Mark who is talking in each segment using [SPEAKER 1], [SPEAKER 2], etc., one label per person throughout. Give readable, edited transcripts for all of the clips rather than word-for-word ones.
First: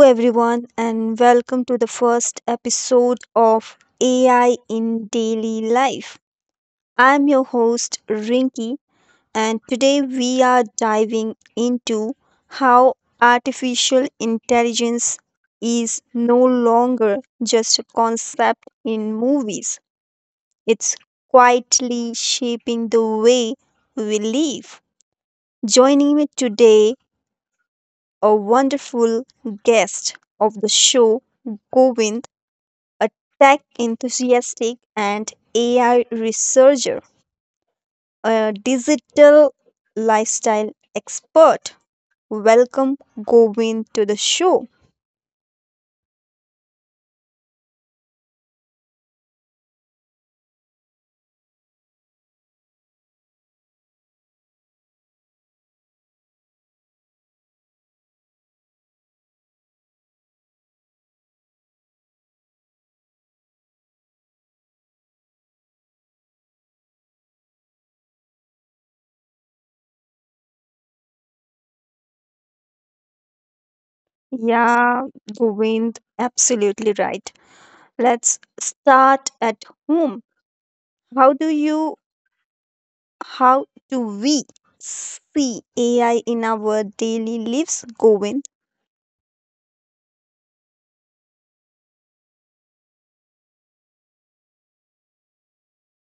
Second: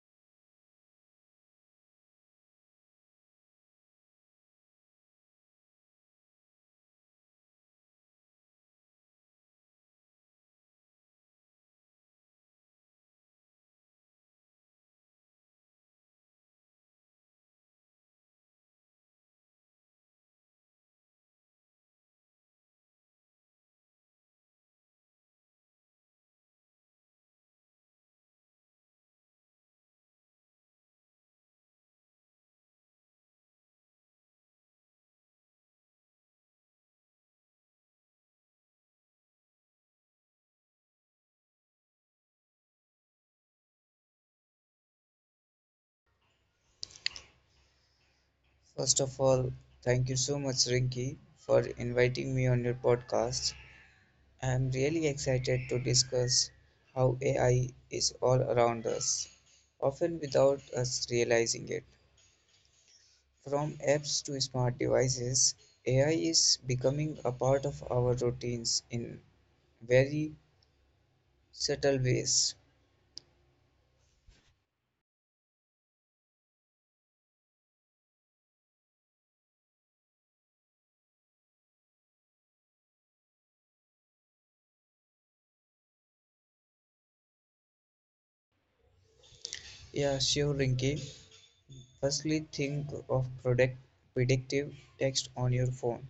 [SPEAKER 1] everyone, and welcome to the first episode of AI in Daily Life. I'm your host, Rinki, and today we are diving into how artificial intelligence is no longer just a concept in movies, it's quietly shaping the way we live. Joining me today, a wonderful guest of the show, Govind a tech enthusiastic and AI researcher, a digital lifestyle expert. Welcome, Govind, to the show.
[SPEAKER 2] First of all, thank you so much, Rinki, for inviting me on your podcast. I am really excited to discuss how AI is all around us, often without us realizing it. From apps to smart devices, AI is becoming a part of our routines in very subtle ways.
[SPEAKER 1] Yeah, Govind, absolutely right. Let's start at home. How do you, how do we see AI in our daily lives, Govind?
[SPEAKER 2] Yeah, sure, Rinki. Firstly, think of product predictive text on your phone,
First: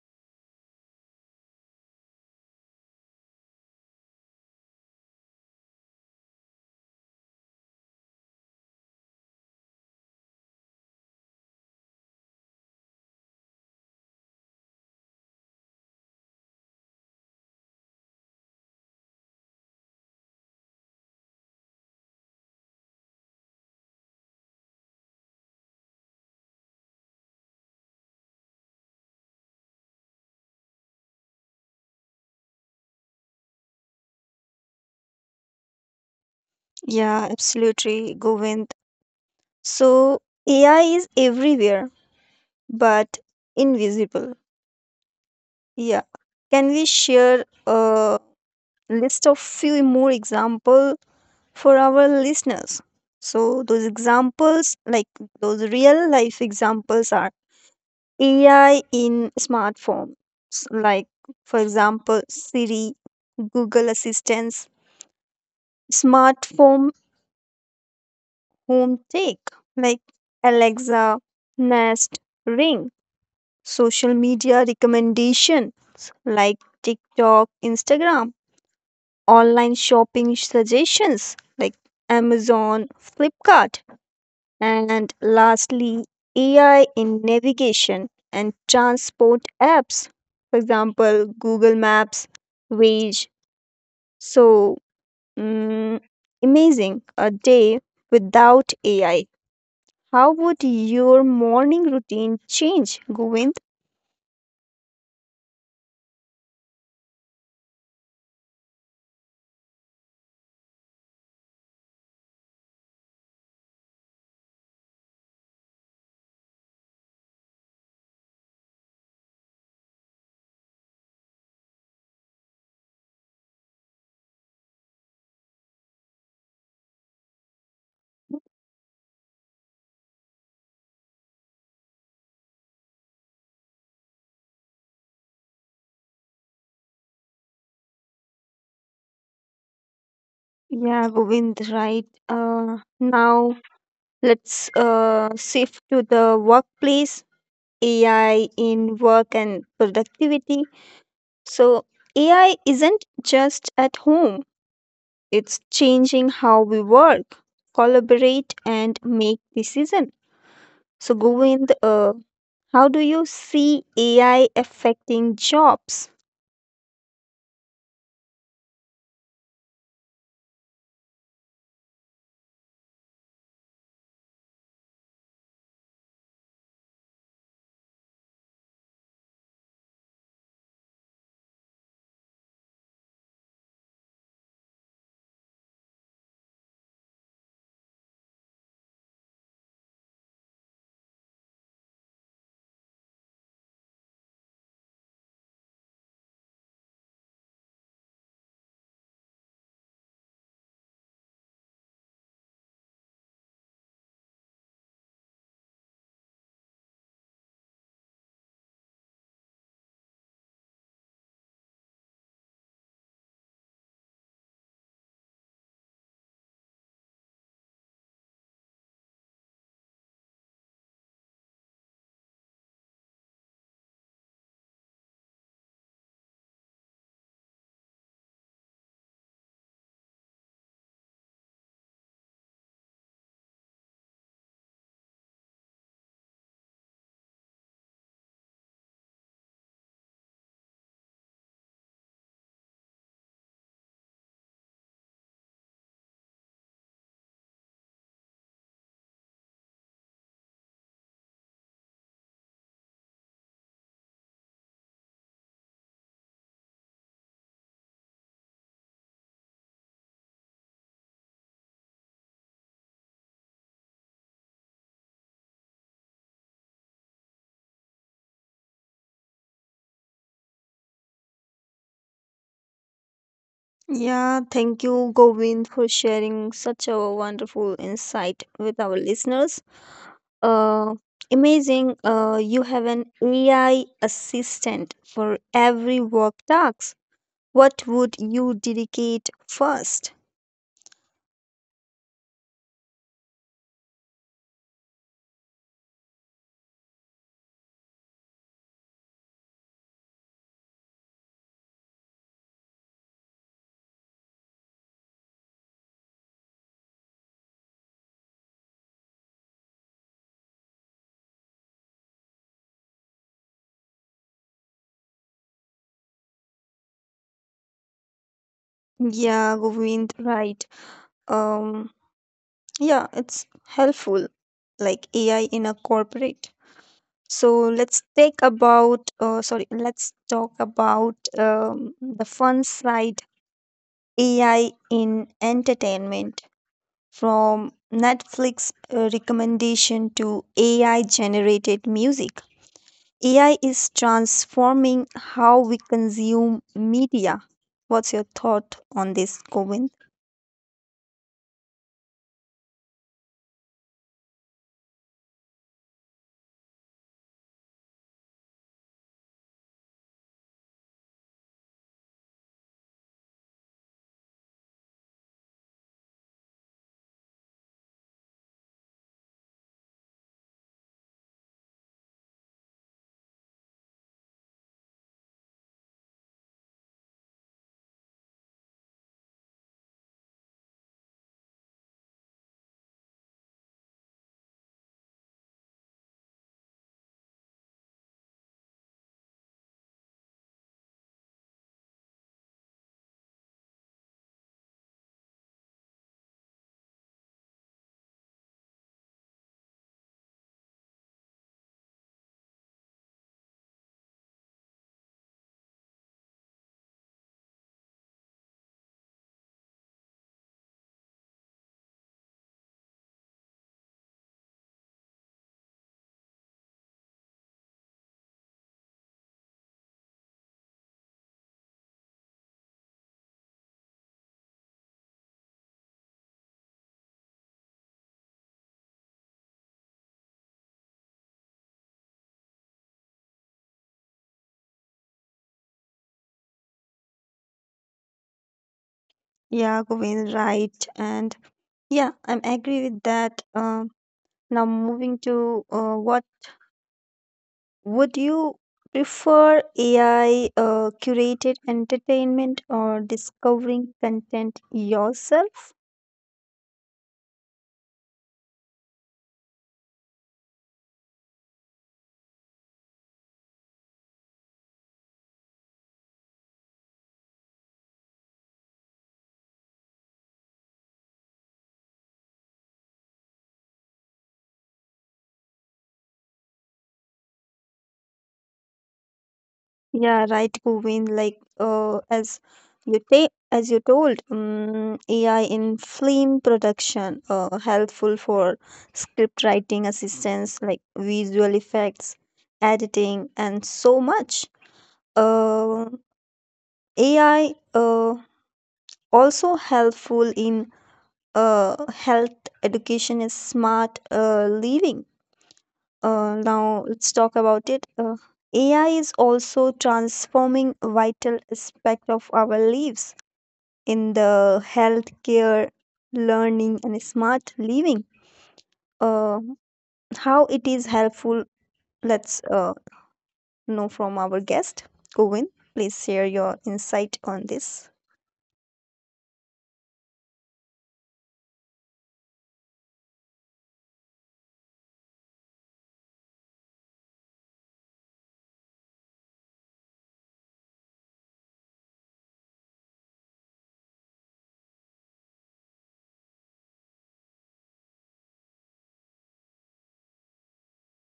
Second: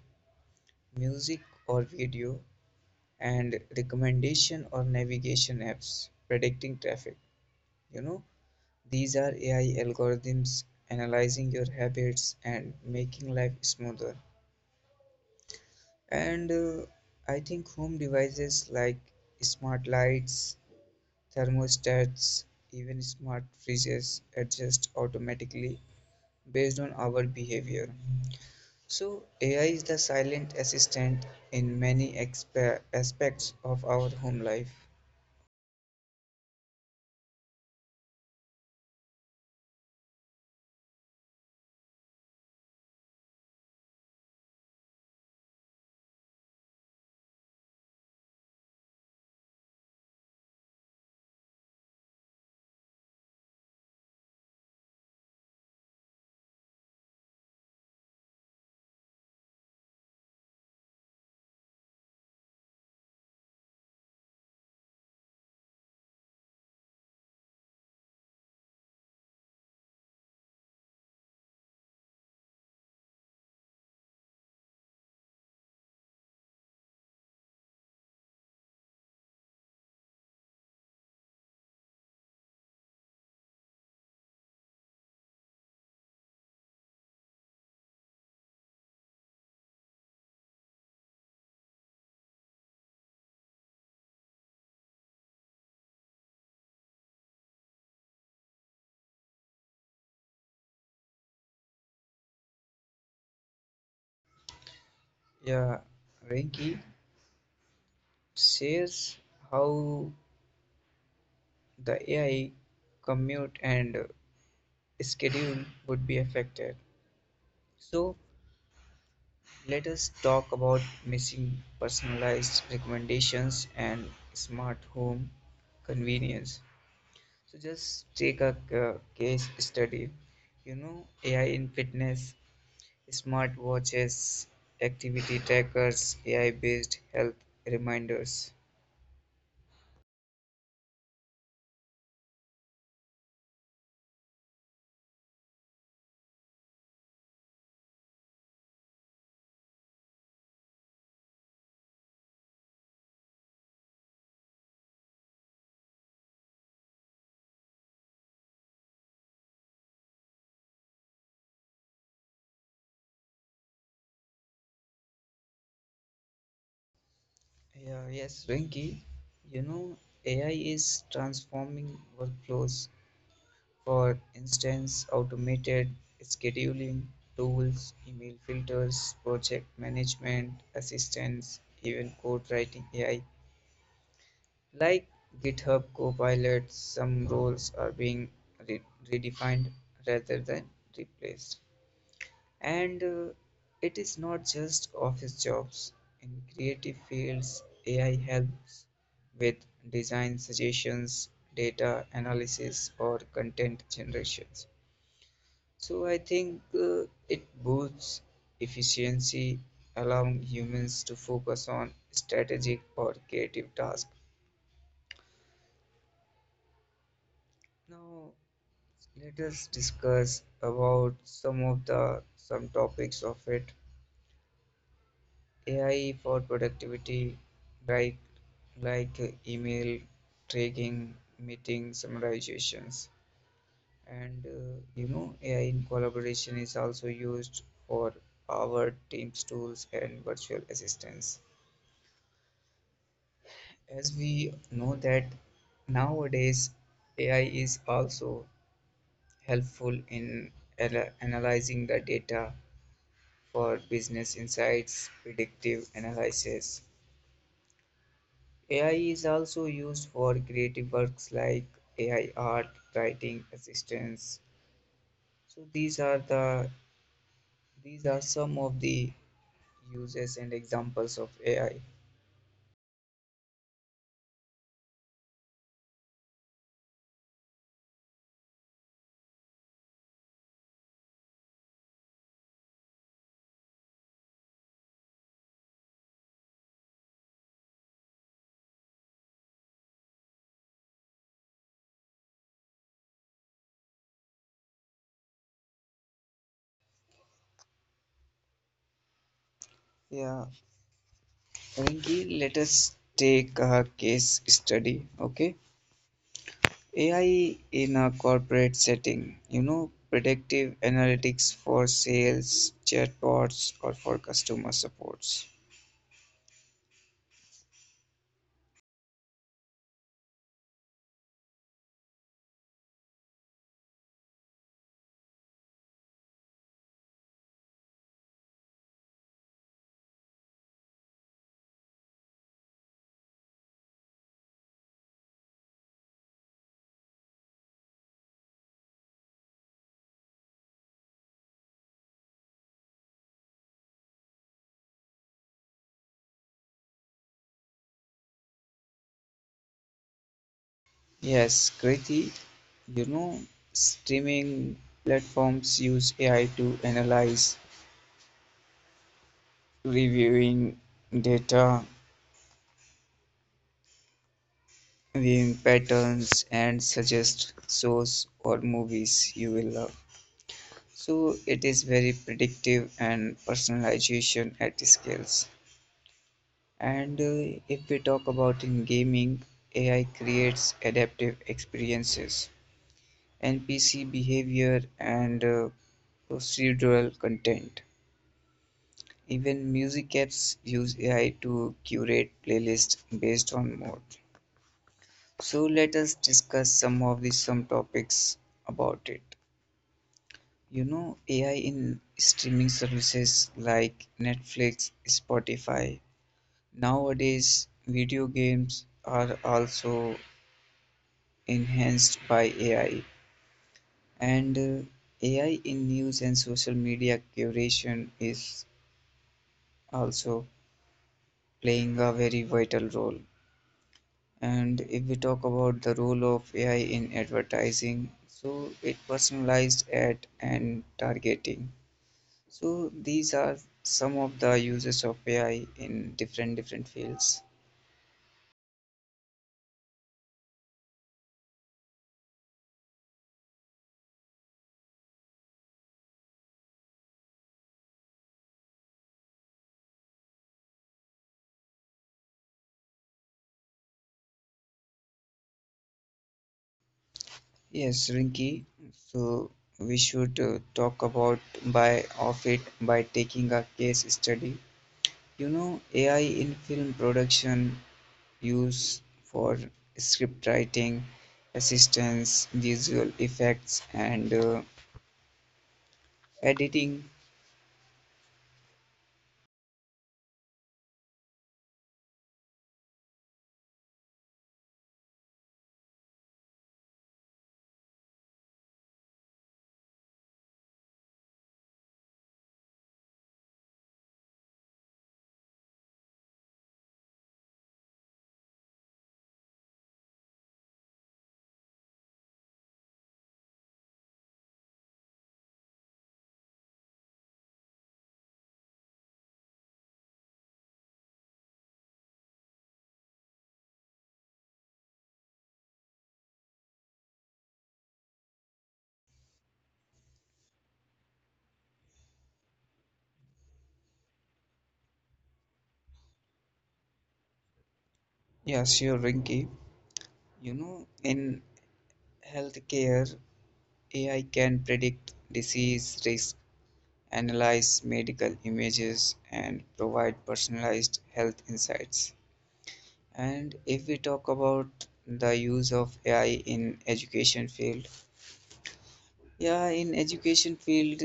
[SPEAKER 2] music or video and recommendation or navigation apps predicting traffic. You know, these are AI algorithms analyzing your habits and making life smoother. And I think home devices like smart lights, thermostats, even smart fridges adjust automatically based on our behavior. So, AI is the silent assistant in many aspects of our home life.
[SPEAKER 1] Yeah, absolutely, Govind. So, AI is everywhere but invisible. Yeah. Can we share a list of few more example for our listeners? So those examples, like those real life examples are AI in smartphones, like for example, Siri, Google Assistance, smartphone home tech, like Alexa, Nest, Ring, social media recommendations like TikTok, Instagram online shopping suggestions like Amazon, Flipkart, and lastly, AI in navigation and transport apps, for example, Google Maps, Waze. So, mm, amazing a day without AI. How would your morning routine change, Govind?
[SPEAKER 2] Yeah, Rinky, says how the AI commute and schedule would be affected. So let us talk about missing personalized recommendations and smart home convenience. So just take a case study. You know, AI in fitness, smart watches, activity trackers, AI based health reminders.
[SPEAKER 1] Yeah, Govind, right. Now let's shift to the workplace AI in work and productivity. So, AI isn't just at home, it's changing how we work, collaborate, and make decisions. So, Govind, how do you see AI affecting jobs?
[SPEAKER 2] Yeah, yes, Rinky. You know, AI is transforming workflows. For instance, automated scheduling tools, email filters, project management, assistance, even code writing AI. Like GitHub Copilot, some roles are being re- redefined rather than replaced. And It is not just office jobs. In creative fields, AI helps with design suggestions, data analysis, or content generations. So I think it boosts efficiency, allowing humans to focus on strategic or creative tasks. Now let us discuss about some of the some topics of it. AI for productivity, like email tracking, meeting summarizations, and you know AI in collaboration is also used for our Teams tools and virtual assistants. As we know that nowadays AI is also helpful in analyzing the data for business insights, predictive analysis, AI is also used for creative works like AI art, writing assistance. So these are some of the uses and examples of AI.
[SPEAKER 1] Yeah, thank you, Govind, for sharing such a wonderful insight with our listeners. Uh, Amazing, you have an AI assistant for every work task. What would you dedicate first?
[SPEAKER 2] Yeah, Rinki, let us take a case study. Okay, AI in a corporate setting. You know, predictive analytics for sales, chatbots, or for customer supports.
[SPEAKER 1] Yeah, Govind, right. Um, yeah, it's helpful, like AI in a corporate. So let's talk about the fun side AI in entertainment from Netflix recommendation to AI generated music. AI is transforming how we consume media. What's your thought on this, Govind?
[SPEAKER 2] Yes, Kriti, you know, streaming platforms use AI to analyze reviewing data, viewing patterns, and suggest shows or movies you will love. So it is very predictive and personalization at scales. And If we talk about in gaming, AI creates adaptive experiences, NPC behavior, and procedural content. Even music apps use AI to curate playlists based on mood. So let us discuss some of the some topics about it. You know, AI in streaming services like Netflix, Spotify. Nowadays, video games are also enhanced by AI, and AI in news and social media curation is also playing a very vital role. And if we talk about the role of AI in advertising, so it personalized ad and targeting. So these are some of the uses of AI in different different fields.
[SPEAKER 1] Yeah, Govind, right. And yeah, I'm agree with that. Now moving to what would you prefer AI curated entertainment or discovering content yourself?
[SPEAKER 2] Yes, Rinki. So we should talk about by of it by taking a case study. You know, AI in film production use for script writing, assistance, visual effects, and editing.
[SPEAKER 1] Yeah, right, Bhuvin. Like, as you told, AI in film production, helpful for script writing assistance, like visual effects, editing, and so much. Uh, AI, uh, Also helpful in health education is smart living. Now let's talk about it. AI is also transforming vital aspect of our lives in the healthcare, learning, and smart living. Uh, how it is helpful? Let's know from our guest, Govind. Please share your insight on this.
[SPEAKER 2] Yeah, sure, Rinky. You know, in healthcare, AI can predict disease risk, analyze medical images, and provide personalized health insights. And if we talk about the use of AI in education field, yeah, in education field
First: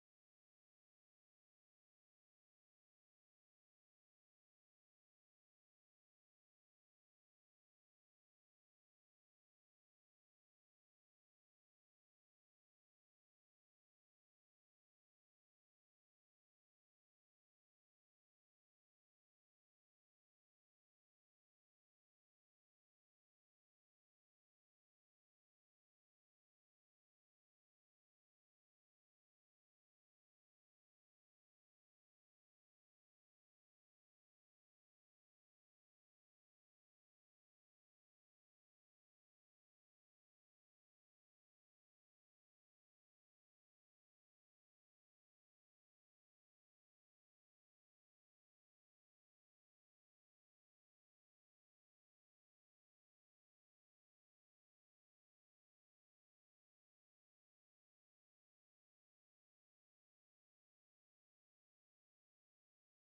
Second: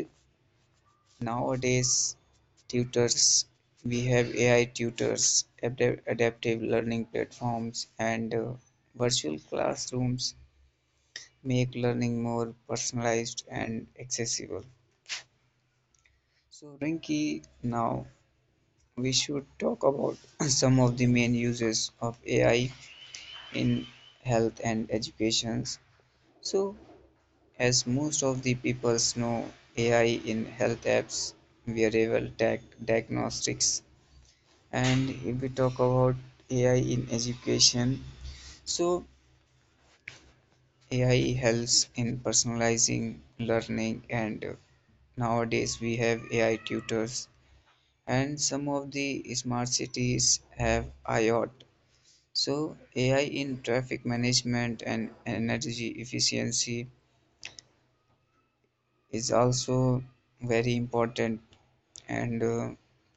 [SPEAKER 2] nowadays, tutors we have AI tutors, adaptive learning platforms, and virtual classrooms make learning more personalized and accessible. So, Rinki, now we should talk about some of the main uses of AI in health and education. So, as most of the people know, AI in health apps, wearable tech, diagnostics, and if we talk about AI in education, so AI helps in personalizing learning, and nowadays we have AI tutors and some of the smart cities have IOT. So, AI in traffic management and energy efficiency is also very important, and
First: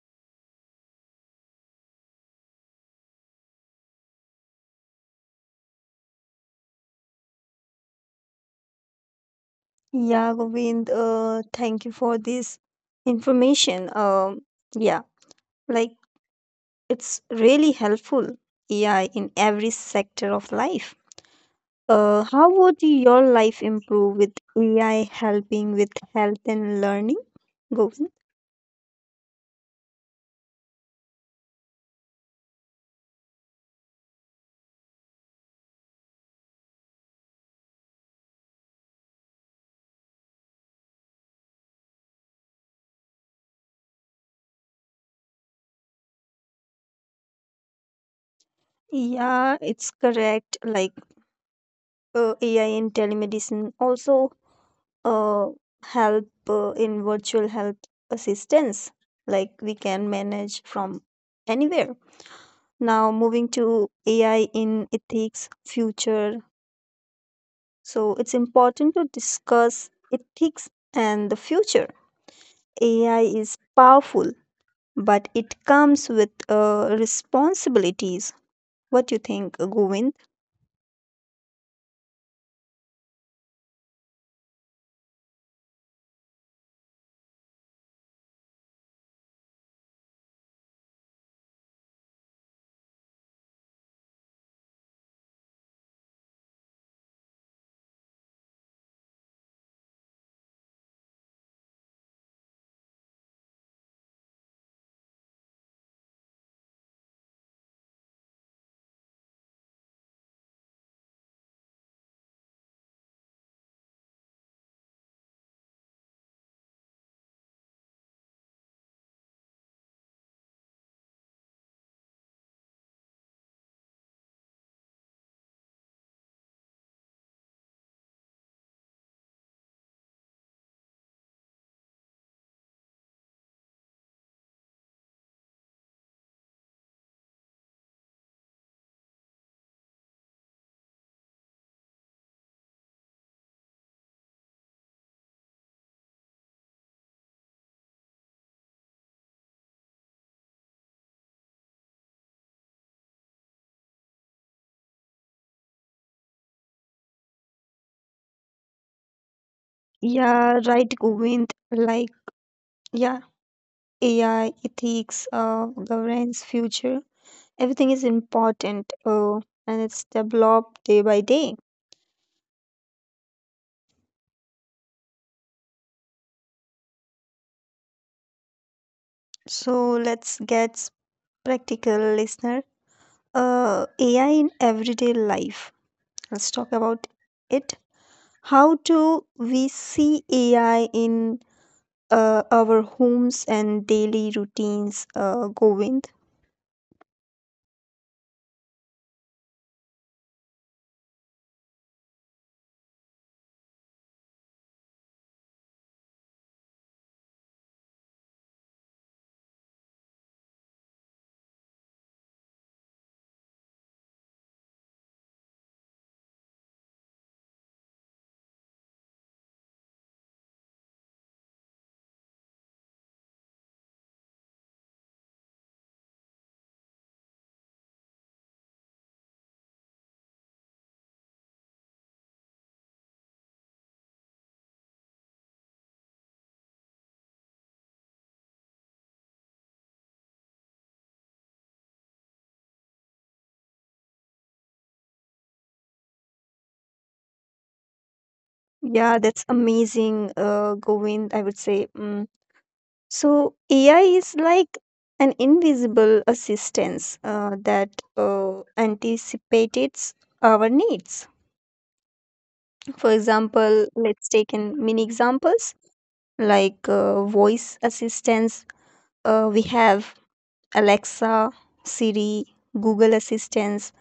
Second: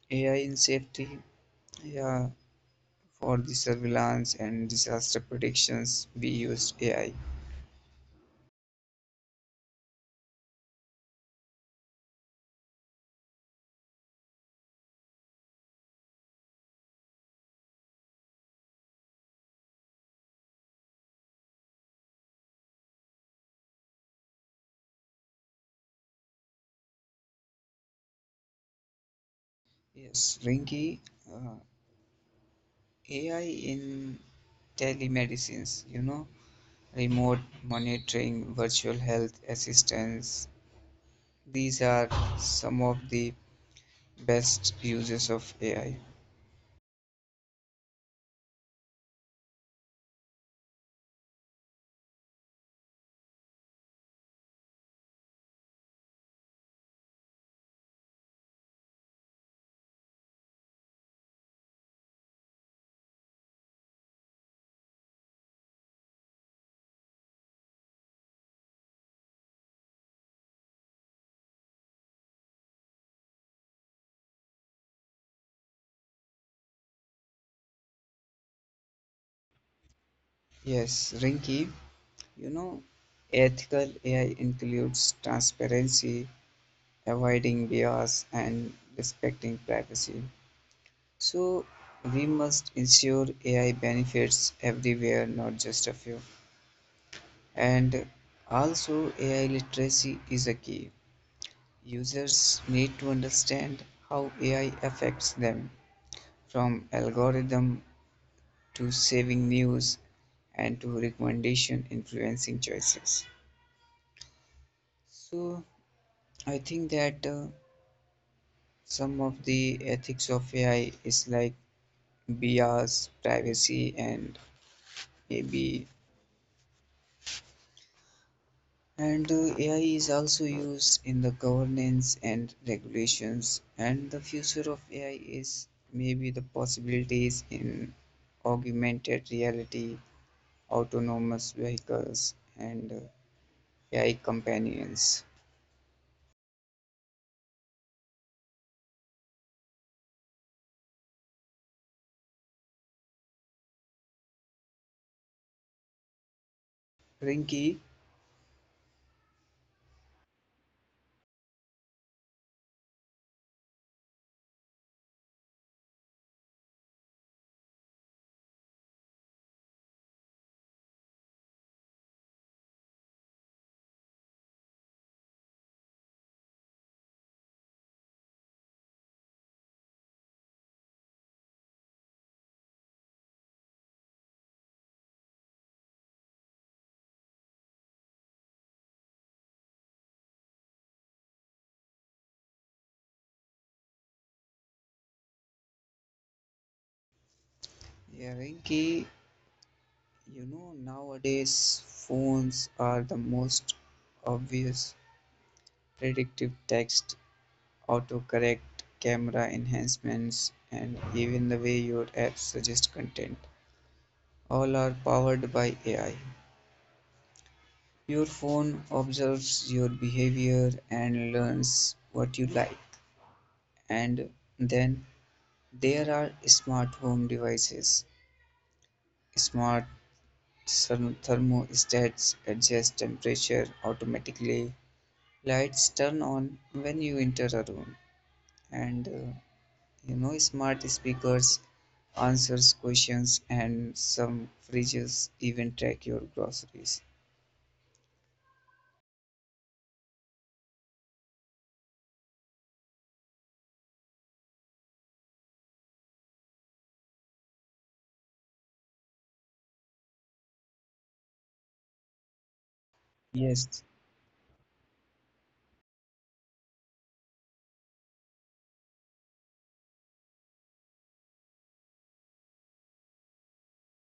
[SPEAKER 2] AI in safety, yeah, for the surveillance and disaster predictions, we use AI.
[SPEAKER 1] Yeah, Govind. Thank you for this information. Yeah, like it's really helpful AI in every sector of life. How would your life improve with AI helping with health and learning? Govind?
[SPEAKER 2] Yes, Rinki, uh, AI in telemedicines, you know, remote monitoring, virtual health assistance. These are some of the best uses of AI.
[SPEAKER 1] Yeah, it's correct. Like AI in telemedicine also uh, help in virtual health assistance. Like we can manage from anywhere. Now moving to AI in ethics future. So it's important to discuss ethics and the future. AI is powerful but it comes with responsibilities. What do you think, Govind?
[SPEAKER 2] Yes, Rinky, you know, ethical AI includes transparency, avoiding bias, and respecting privacy. So, we must ensure AI benefits everywhere, not just a few. And also, AI literacy is a key. Users need to understand how AI affects them, from algorithm to saving news and to recommendation influencing choices. So I think that some of the ethics of AI is like bias, privacy, and maybe and AI is also used in the governance and regulations. And the future of AI is maybe the possibilities in augmented reality, autonomous vehicles, and AI companions. Rinky,
[SPEAKER 1] Yeah, right, Govind. Like, yeah, AI, ethics, governance, future, everything is important and it's developed day by day. So let's get practical, listener. AI in everyday life. Let's talk about it. How do we see AI in our homes and daily routines, Govind.
[SPEAKER 2] yeah, Rinky, you know, nowadays phones are the most obvious predictive text, autocorrect, camera enhancements, and even the way your apps suggest content. All are powered by AI. Your phone observes your behavior and learns what you like. And then there are smart home devices, smart thermostats adjust temperature automatically. Lights turn on when you enter a room, and you know, smart speakers answers questions, and some fridges even track your groceries.
[SPEAKER 1] Yeah, that's amazing, Govind, I would say. Mm. So, AI is like an invisible assistance that anticipates our needs. For
[SPEAKER 2] Yes,
[SPEAKER 1] example, let's take in mini examples like voice assistance. We have Alexa, Siri, Google Assistant,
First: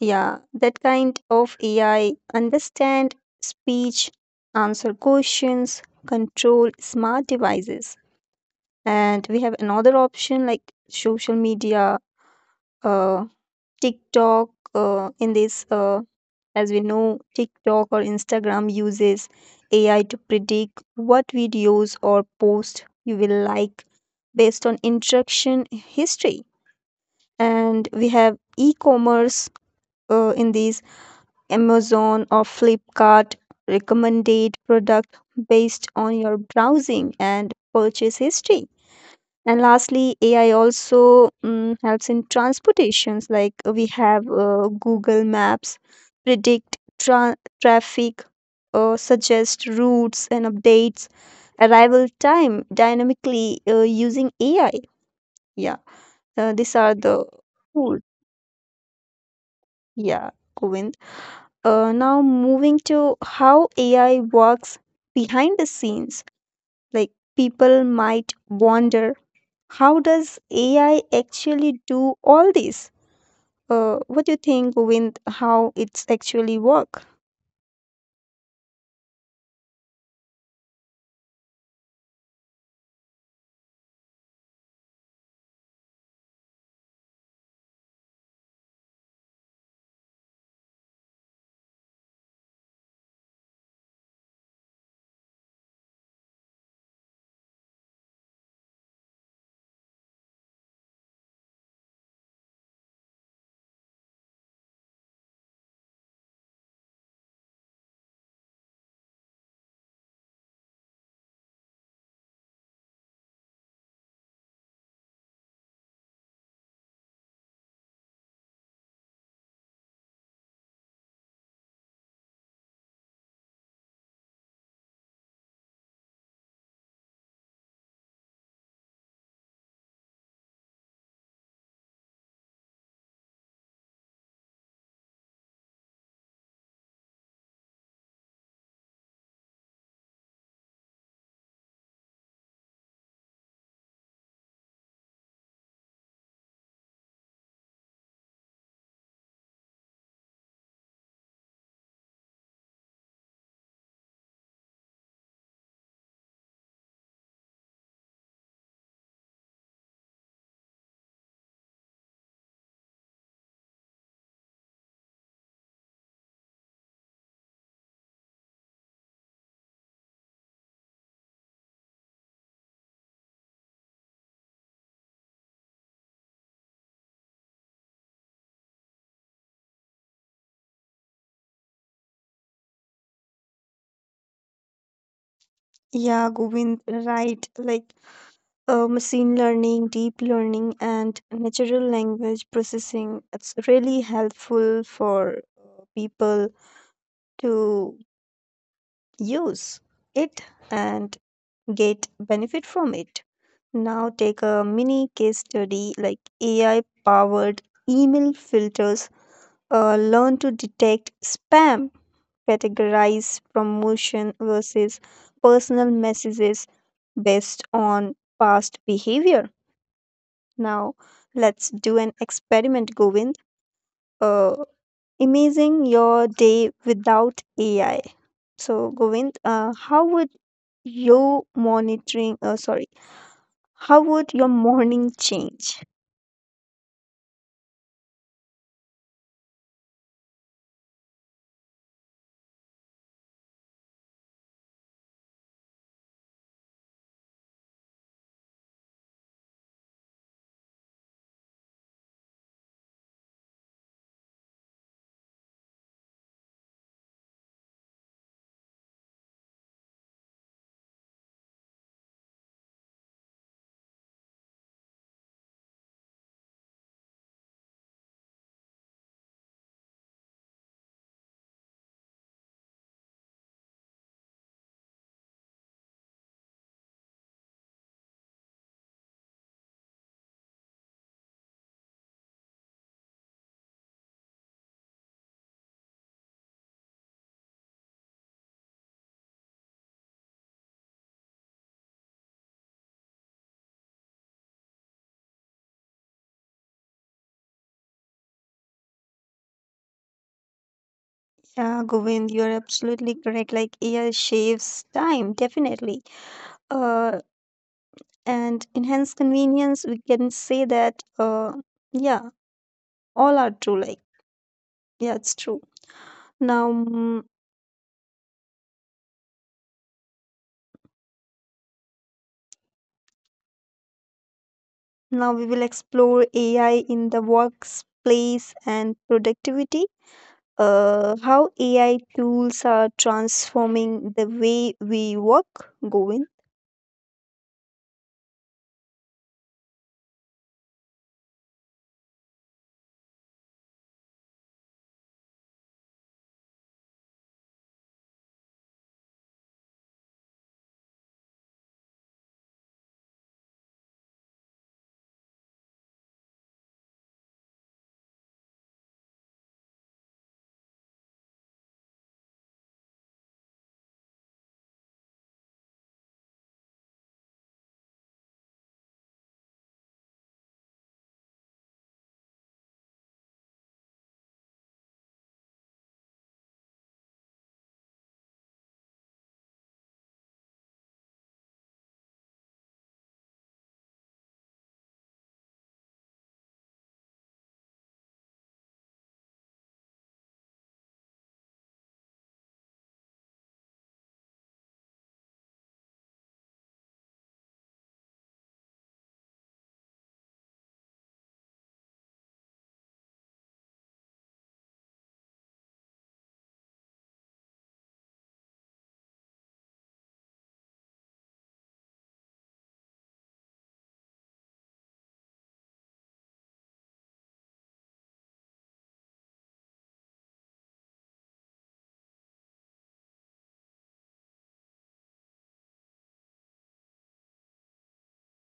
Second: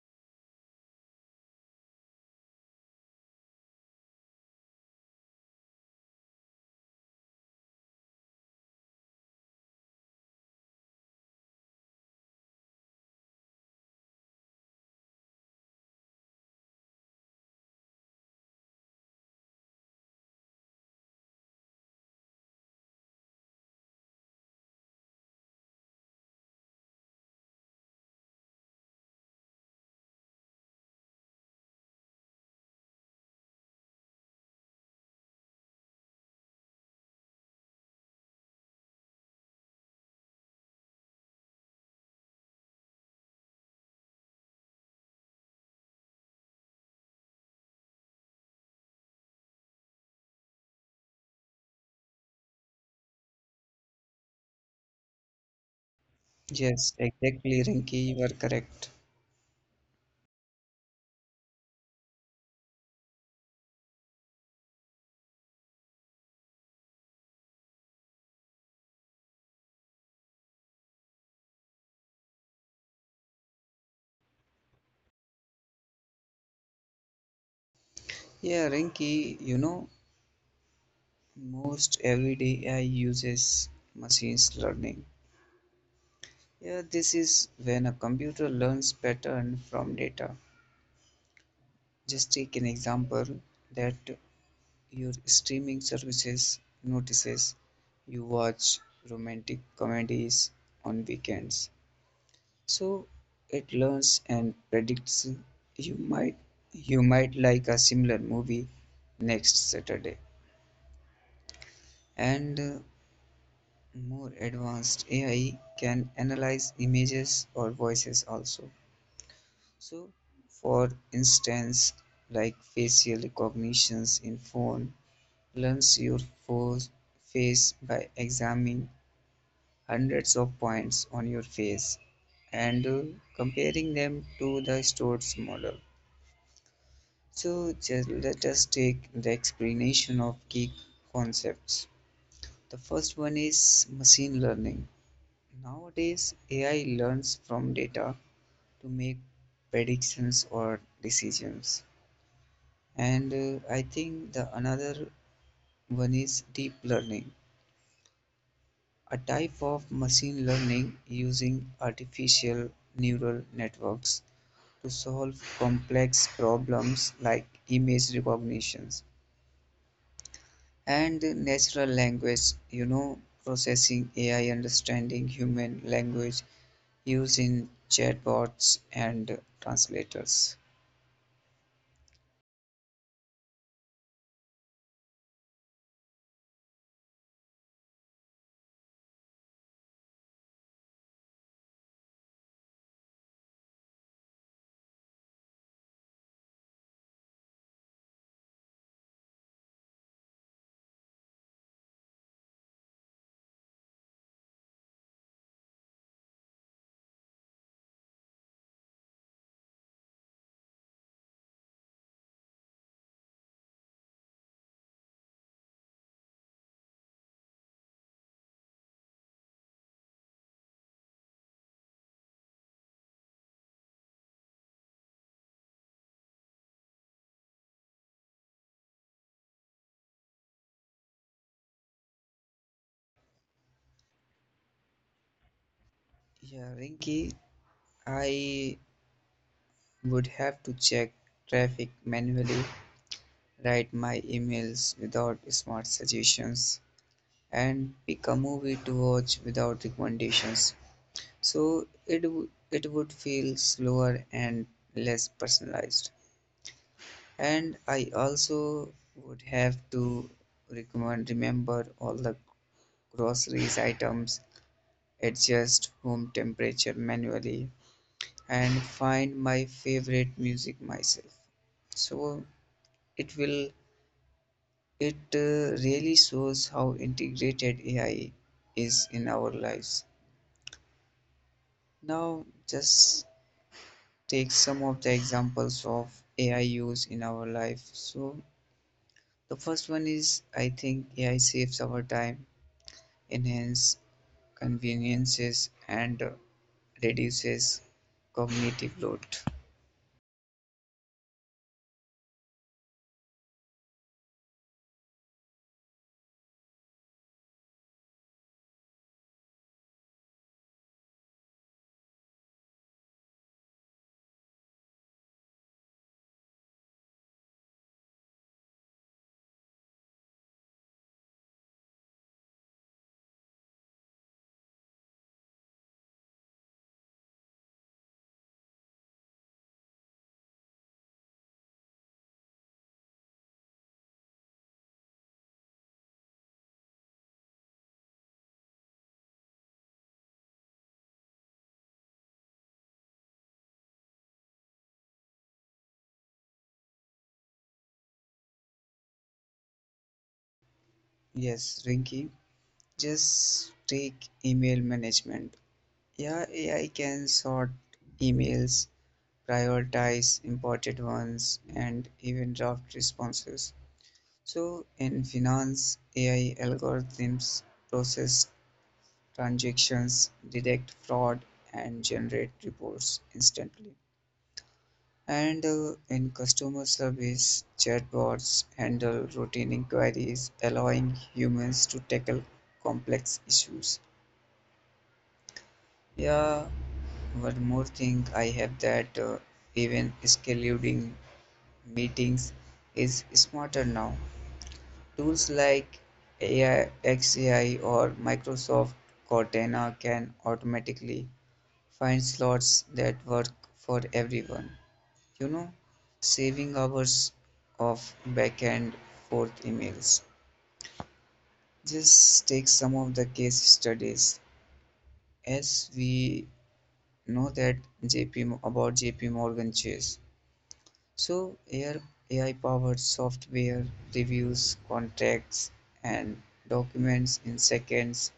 [SPEAKER 1] yeah, that kind of AI understand speech, answer questions, control smart devices. And we have another option like social media, uh, TikTok. Uh, in this, uh, as we know, TikTok or Instagram uses AI to predict what videos or posts you will like based on interaction history. And we have e-commerce in these Amazon or Flipkart recommended product based on your browsing and purchase history. And lastly, AI also helps in transportations. Like we have Google Maps, predict traffic, suggest routes and updates, arrival time dynamically using AI. Yeah, these
[SPEAKER 2] yes,
[SPEAKER 1] are the
[SPEAKER 2] exactly,
[SPEAKER 1] tools.
[SPEAKER 2] Rinky, you are correct.
[SPEAKER 1] Yeah, Govind. Now moving to how AI works behind the scenes, like people might wonder, how does AI actually do all this? What do you think, Govind? How it's actually work?
[SPEAKER 2] Yeah, Rinky, you know, most everyday AI uses machine learning. Yeah, this is when a computer learns pattern from data. Just take an example that your streaming services notices you watch romantic comedies on weekends, so it learns and predicts you might you might like a similar movie next Saturday. And More advanced AI can analyze images or voices also. So, for instance, like facial recognitions in phone learns your fo- face by examining hundreds of points on your face and comparing them to the Storz model. So just let us take the explanation of key concepts. The first one is machine learning. Nowadays, AI learns from data to make predictions or decisions. And I think the another one is deep learning, a type of machine learning using artificial neural networks to solve complex problems like image recognitions and natural language, you know, processing AI understanding human language using chatbots and translators.
[SPEAKER 1] Yeah, Govind, right. Like machine learning, deep learning, and natural language processing. It's really helpful for people to use it and get benefit from it. Now take a mini case study like AI powered email filters learn to detect spam, categorize promotion versus personal messages based on past behavior. Now let's do an experiment, Govind. Uh, Imagine your day without AI. So Govind, your monitoring, uh, sorry, how would your morning change?
[SPEAKER 2] Yeah, Rinki, I would have to check traffic manually, write my emails without smart suggestions, and pick a movie to watch without recommendations. So it would feel slower and less personalized, and I also would have to recommend remember all the groceries items, adjust home temperature manually, and find my favorite music myself. So it will it really shows how integrated AI is in our lives. Now just take some of the examples of AI use in our life. So the first one is I think AI saves our time, enhances conveniences and reduces cognitive load.
[SPEAKER 1] Yeah, Govind, you're absolutely correct. Like AI shaves time, definitely. Uh, and enhance convenience, we can say that. Yeah, all are true. Like, yeah, it's true. Now, mm, Now we will explore AI in the workplace and productivity. How AI tools are transforming the way we work, Govind.
[SPEAKER 2] Yes, Rinky, just take email management. Yeah, AI can sort emails, prioritize important ones, and even draft responses. So, in finance, AI algorithms process transactions, detect fraud, and generate reports instantly. And In customer service, chatbots handle routine inquiries, allowing humans to tackle complex issues. Yeah, one more thing I have that even scheduling meetings is smarter now. Tools like AI, XAI, or Microsoft Cortana can automatically find slots that work for everyone. You know, saving hours of back and forth emails. Just take some of the case studies as we know that JP about JP Morgan Chase. So AI powered software reviews contracts and documents in seconds,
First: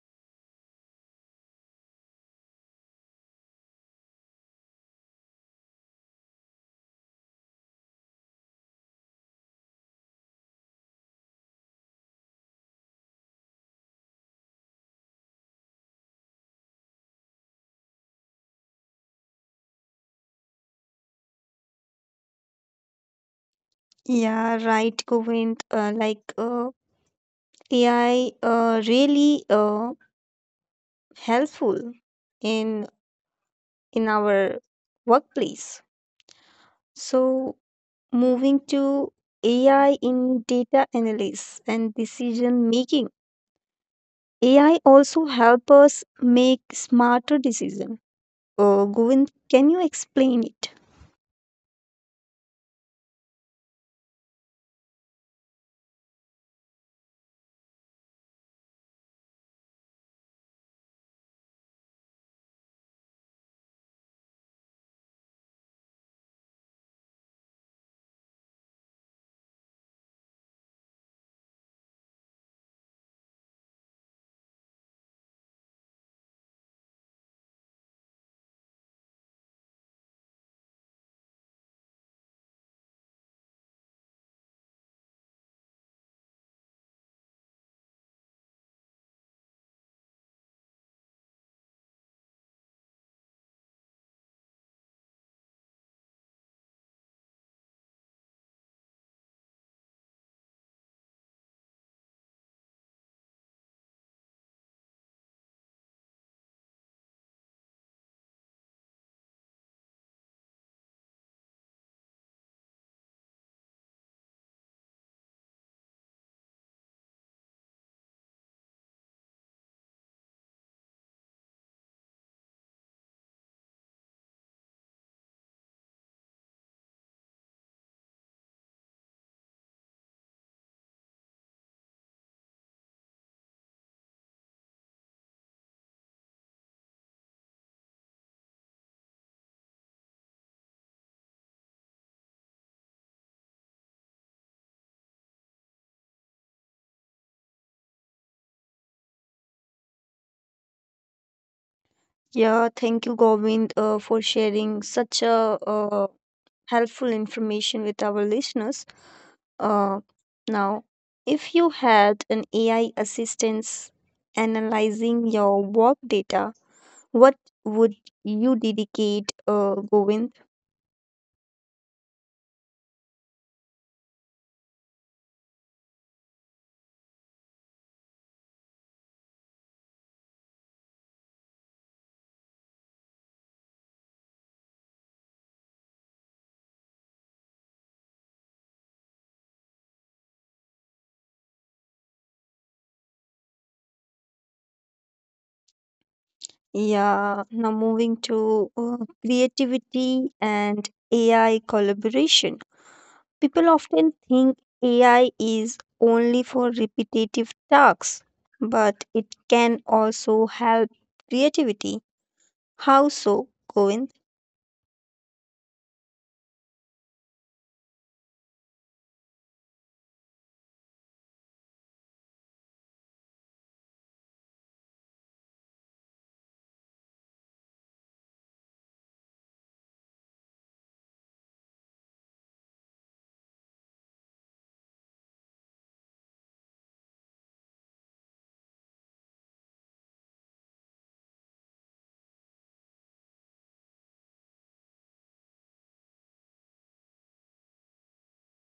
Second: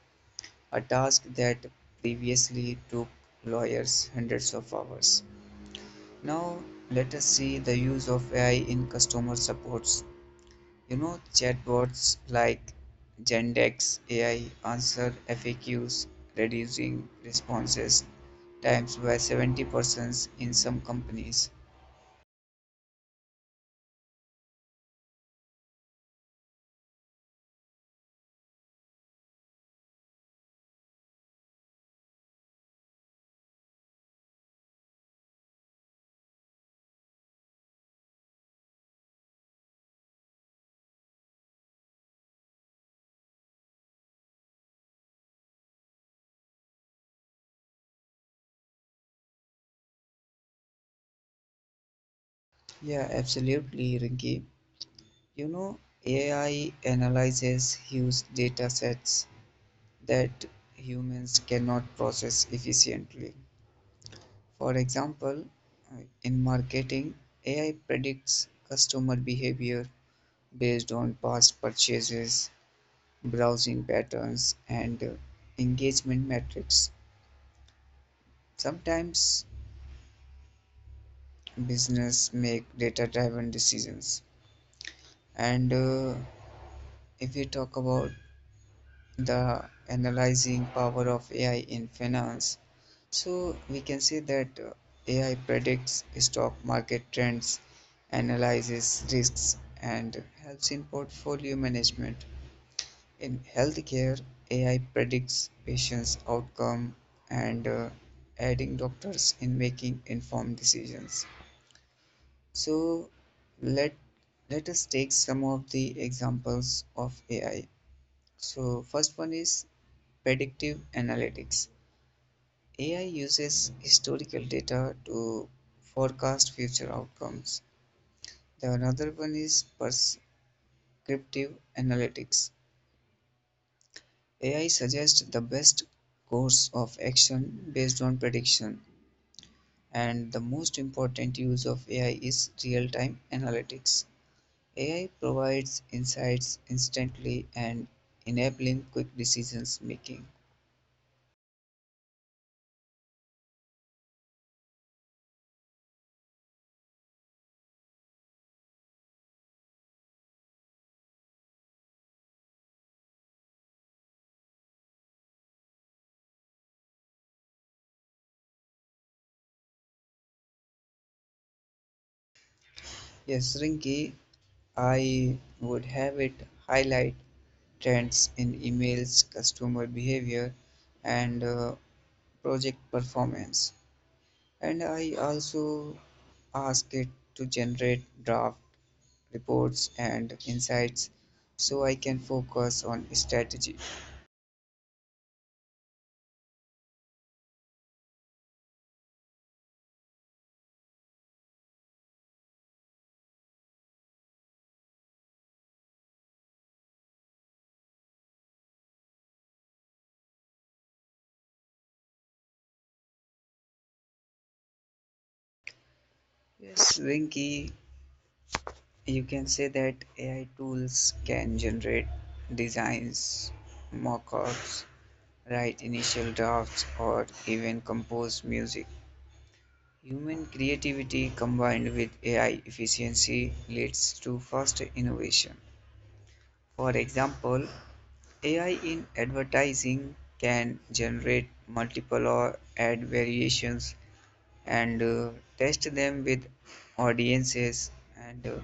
[SPEAKER 2] a task that previously took lawyers hundreds of hours. Now let us see the use of AI in customer supports. You know chatbots like Gendex AI answer FAQs, reducing responses times by 70% in some companies.
[SPEAKER 1] Yeah, right, Govind. AI really. Helpful in in our workplace. So moving to AI in data analysis and decision making, AI also help us make smarter decision. Govind, can you explain it?
[SPEAKER 2] Yeah, absolutely, Rinki. You know AI analyzes huge data sets that humans cannot process efficiently. For example, in marketing, AI predicts customer behavior based on past purchases, browsing patterns, and engagement metrics. Sometimes business make data-driven decisions. And If we talk about the analyzing power of AI in finance, so we can see that AI predicts stock market trends, analyzes risks, and helps in portfolio management. In healthcare, AI predicts patients' outcome and aiding doctors in making informed decisions. So let let us take some of the examples of AI. So first one is predictive analytics. AI uses historical data to forecast future outcomes. The another one is prescriptive analytics. AI suggests the best course of action based on prediction, and the most important use of AI is real time analytics. AI provides insights instantly and enabling quick decisions making.
[SPEAKER 1] Yeah, thank you, Govind, for sharing such a uh, helpful information with our listeners. Uh, Now, if you had an AI assistance analyzing your work data, what would you dedicate, Govind?
[SPEAKER 2] Yes, Rinki, I would have it highlight trends in emails, customer behavior, and project performance. And I also ask it to generate draft reports and insights so I can focus on strategy.
[SPEAKER 1] Yeah, now moving to creativity and AI collaboration. People often think AI is only for repetitive tasks, but it can also help creativity. How so, Govind?
[SPEAKER 2] Yes, Rinky, you can say that AI tools can generate designs, mock ups, write initial drafts, or even compose music. Human creativity combined with AI efficiency leads to faster innovation. For example, AI in advertising can generate multiple or ad variations and test them with audiences and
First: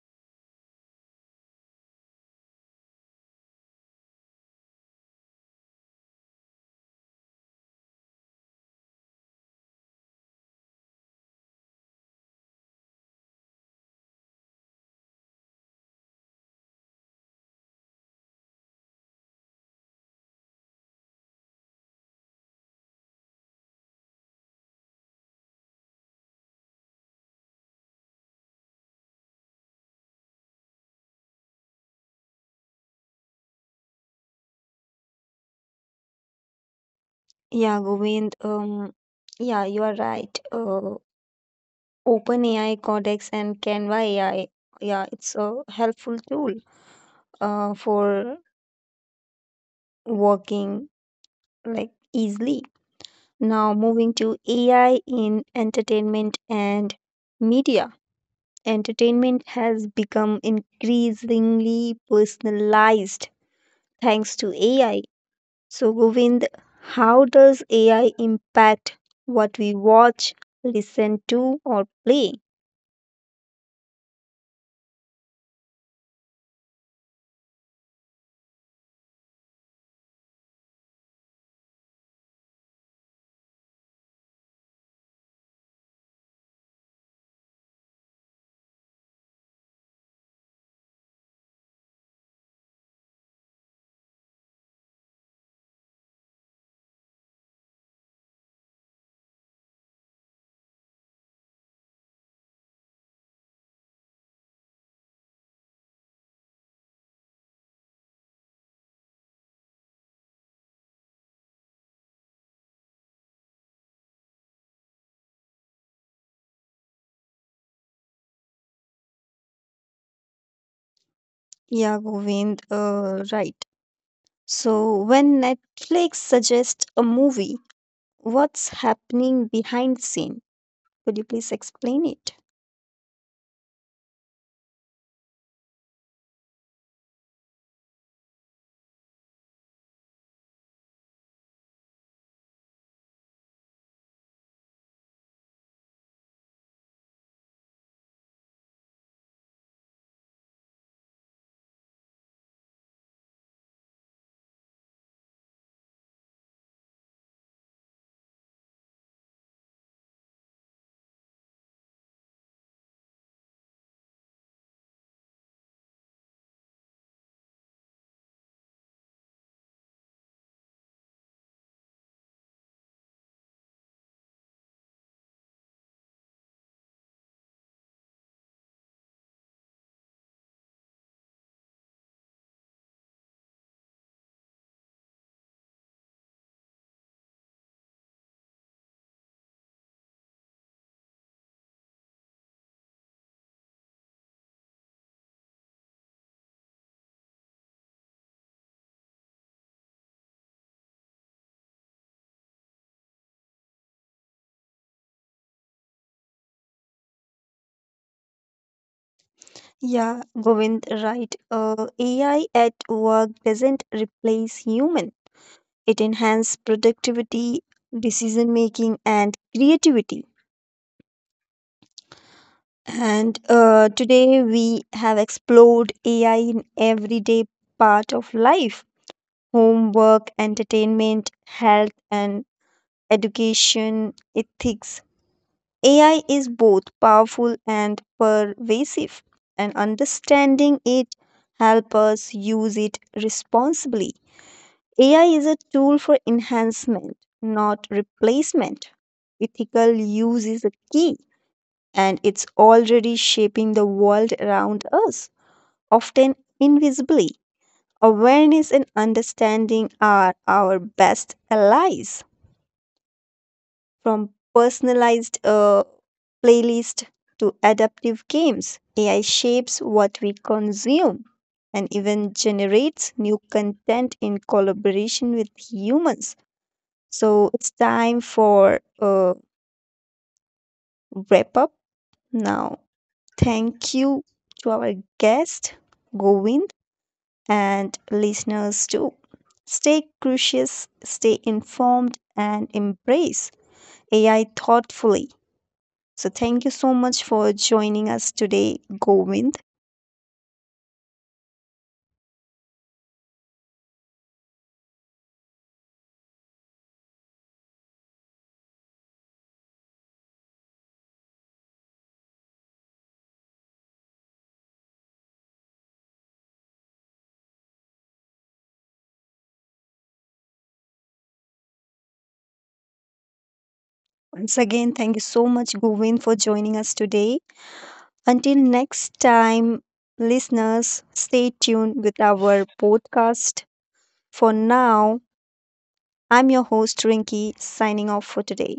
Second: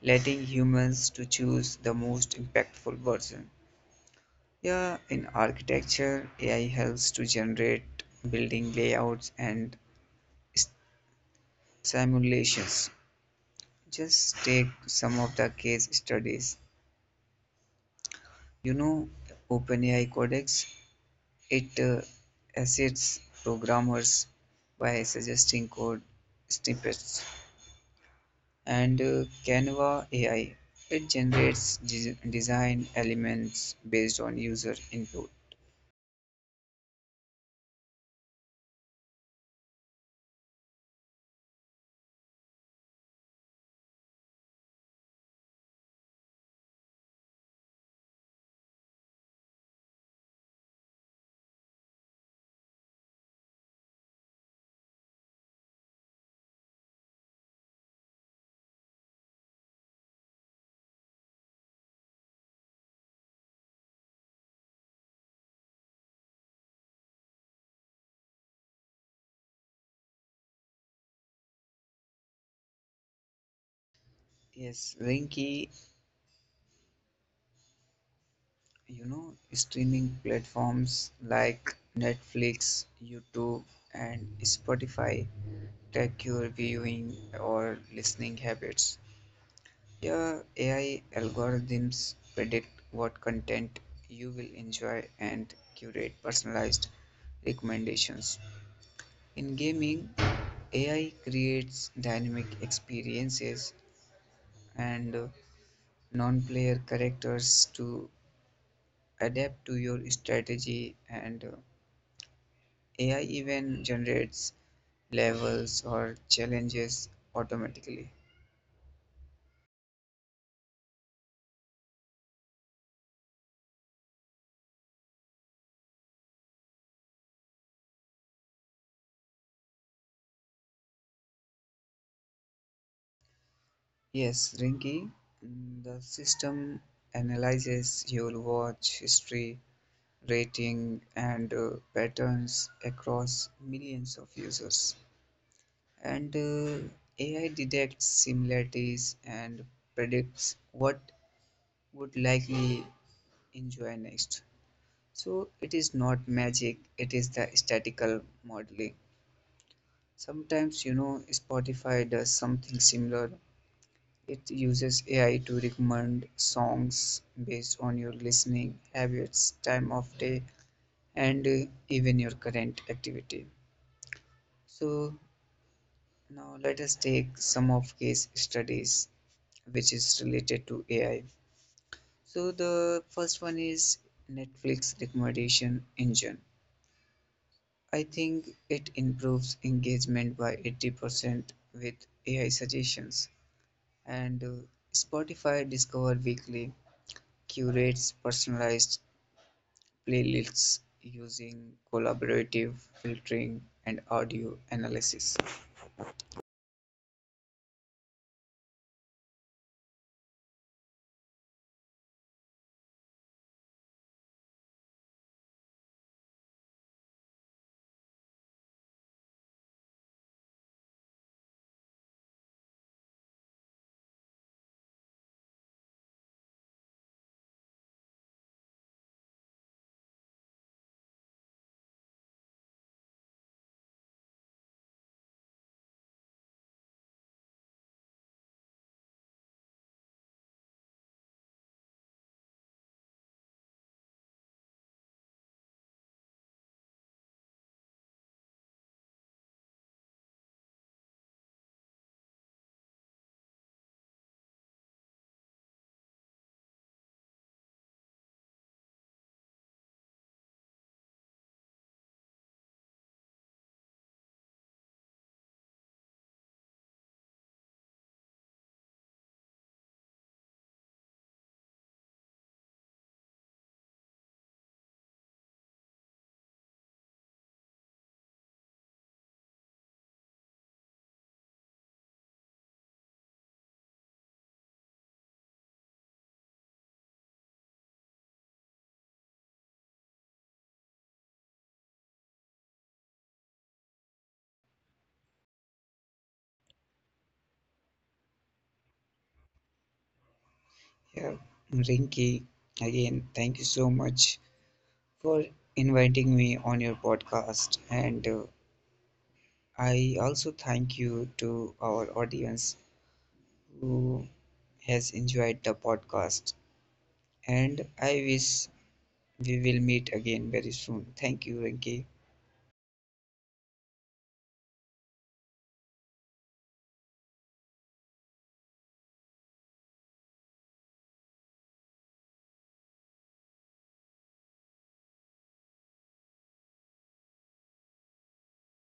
[SPEAKER 2] letting humans to choose the most impactful version. Yeah, in architecture, AI helps to generate building layouts and s- simulations. Just take some of the case studies. You know, OpenAI Codex, it assists programmers by suggesting code snippets. And Canva AI, it generates design elements based on user input.
[SPEAKER 1] Yeah, Govind, yeah, you are right. OpenAI, Codex, and Canva AI, yeah, it's a helpful tool for working like easily. Now moving to AI in entertainment and media. Entertainment has become increasingly personalized thanks to AI. So, Govind, how does AI impact what we watch, listen to, or play?
[SPEAKER 2] Yes, Linky, you know, streaming platforms like Netflix, YouTube, and Spotify track your viewing or listening habits. Your AI algorithms predict what content you will enjoy and curate personalized recommendations. In gaming, AI creates dynamic experiences and non player characters to adapt to your strategy, and AI even generates levels or challenges automatically.
[SPEAKER 1] Yeah, Govind, right. So when Netflix suggests a movie, what's happening behind the scene? Could you please explain it?
[SPEAKER 2] Yes, Rinky, mm, the system analyzes your watch history rating and patterns across millions of users. And AI detects similarities and predicts what would likely enjoy next. So it is not magic, it is the statistical modeling. Sometimes, you know, Spotify does something similar. It uses AI to recommend songs based on your listening habits, time of day, and even your current activity. So now let us take some of case studies which is related to AI. So the first one is Netflix recommendation engine. I think it improves engagement by 80% with AI suggestions and Spotify Discover Weekly curates personalized playlists using collaborative filtering and audio analysis.
[SPEAKER 1] Yeah, Govind, right. AI at work doesn't replace human. It enhances productivity, decision making, and creativity. And Today we have explored AI in everyday part of life, homework, entertainment, health, and education, ethics. AI is both powerful and pervasive, and understanding it helps us use it responsibly. AI is a tool for enhancement, not replacement. Ethical use is a key, and it's already shaping the world around us, often invisibly. Awareness and understanding are our best allies. From personalized playlist to adaptive games, AI shapes what we consume and even generates new content in collaboration with humans. So it's time for a wrap up now. Thank you to our guest, Govind, and listeners too. Stay curious, stay informed, and embrace AI thoughtfully. So, thank you so much for joining us today, Govind.
[SPEAKER 2] Yeah, Rinky, again, thank you so much for inviting me on your podcast. And I also thank you to our audience who has enjoyed the podcast. And I wish we will meet again very soon. Thank you, Rinki.
[SPEAKER 1] Once again, thank you so much, Govind, for joining us today. Until next time, listeners, stay tuned with our podcast. For now, I'm your host, Rinki, signing off for today.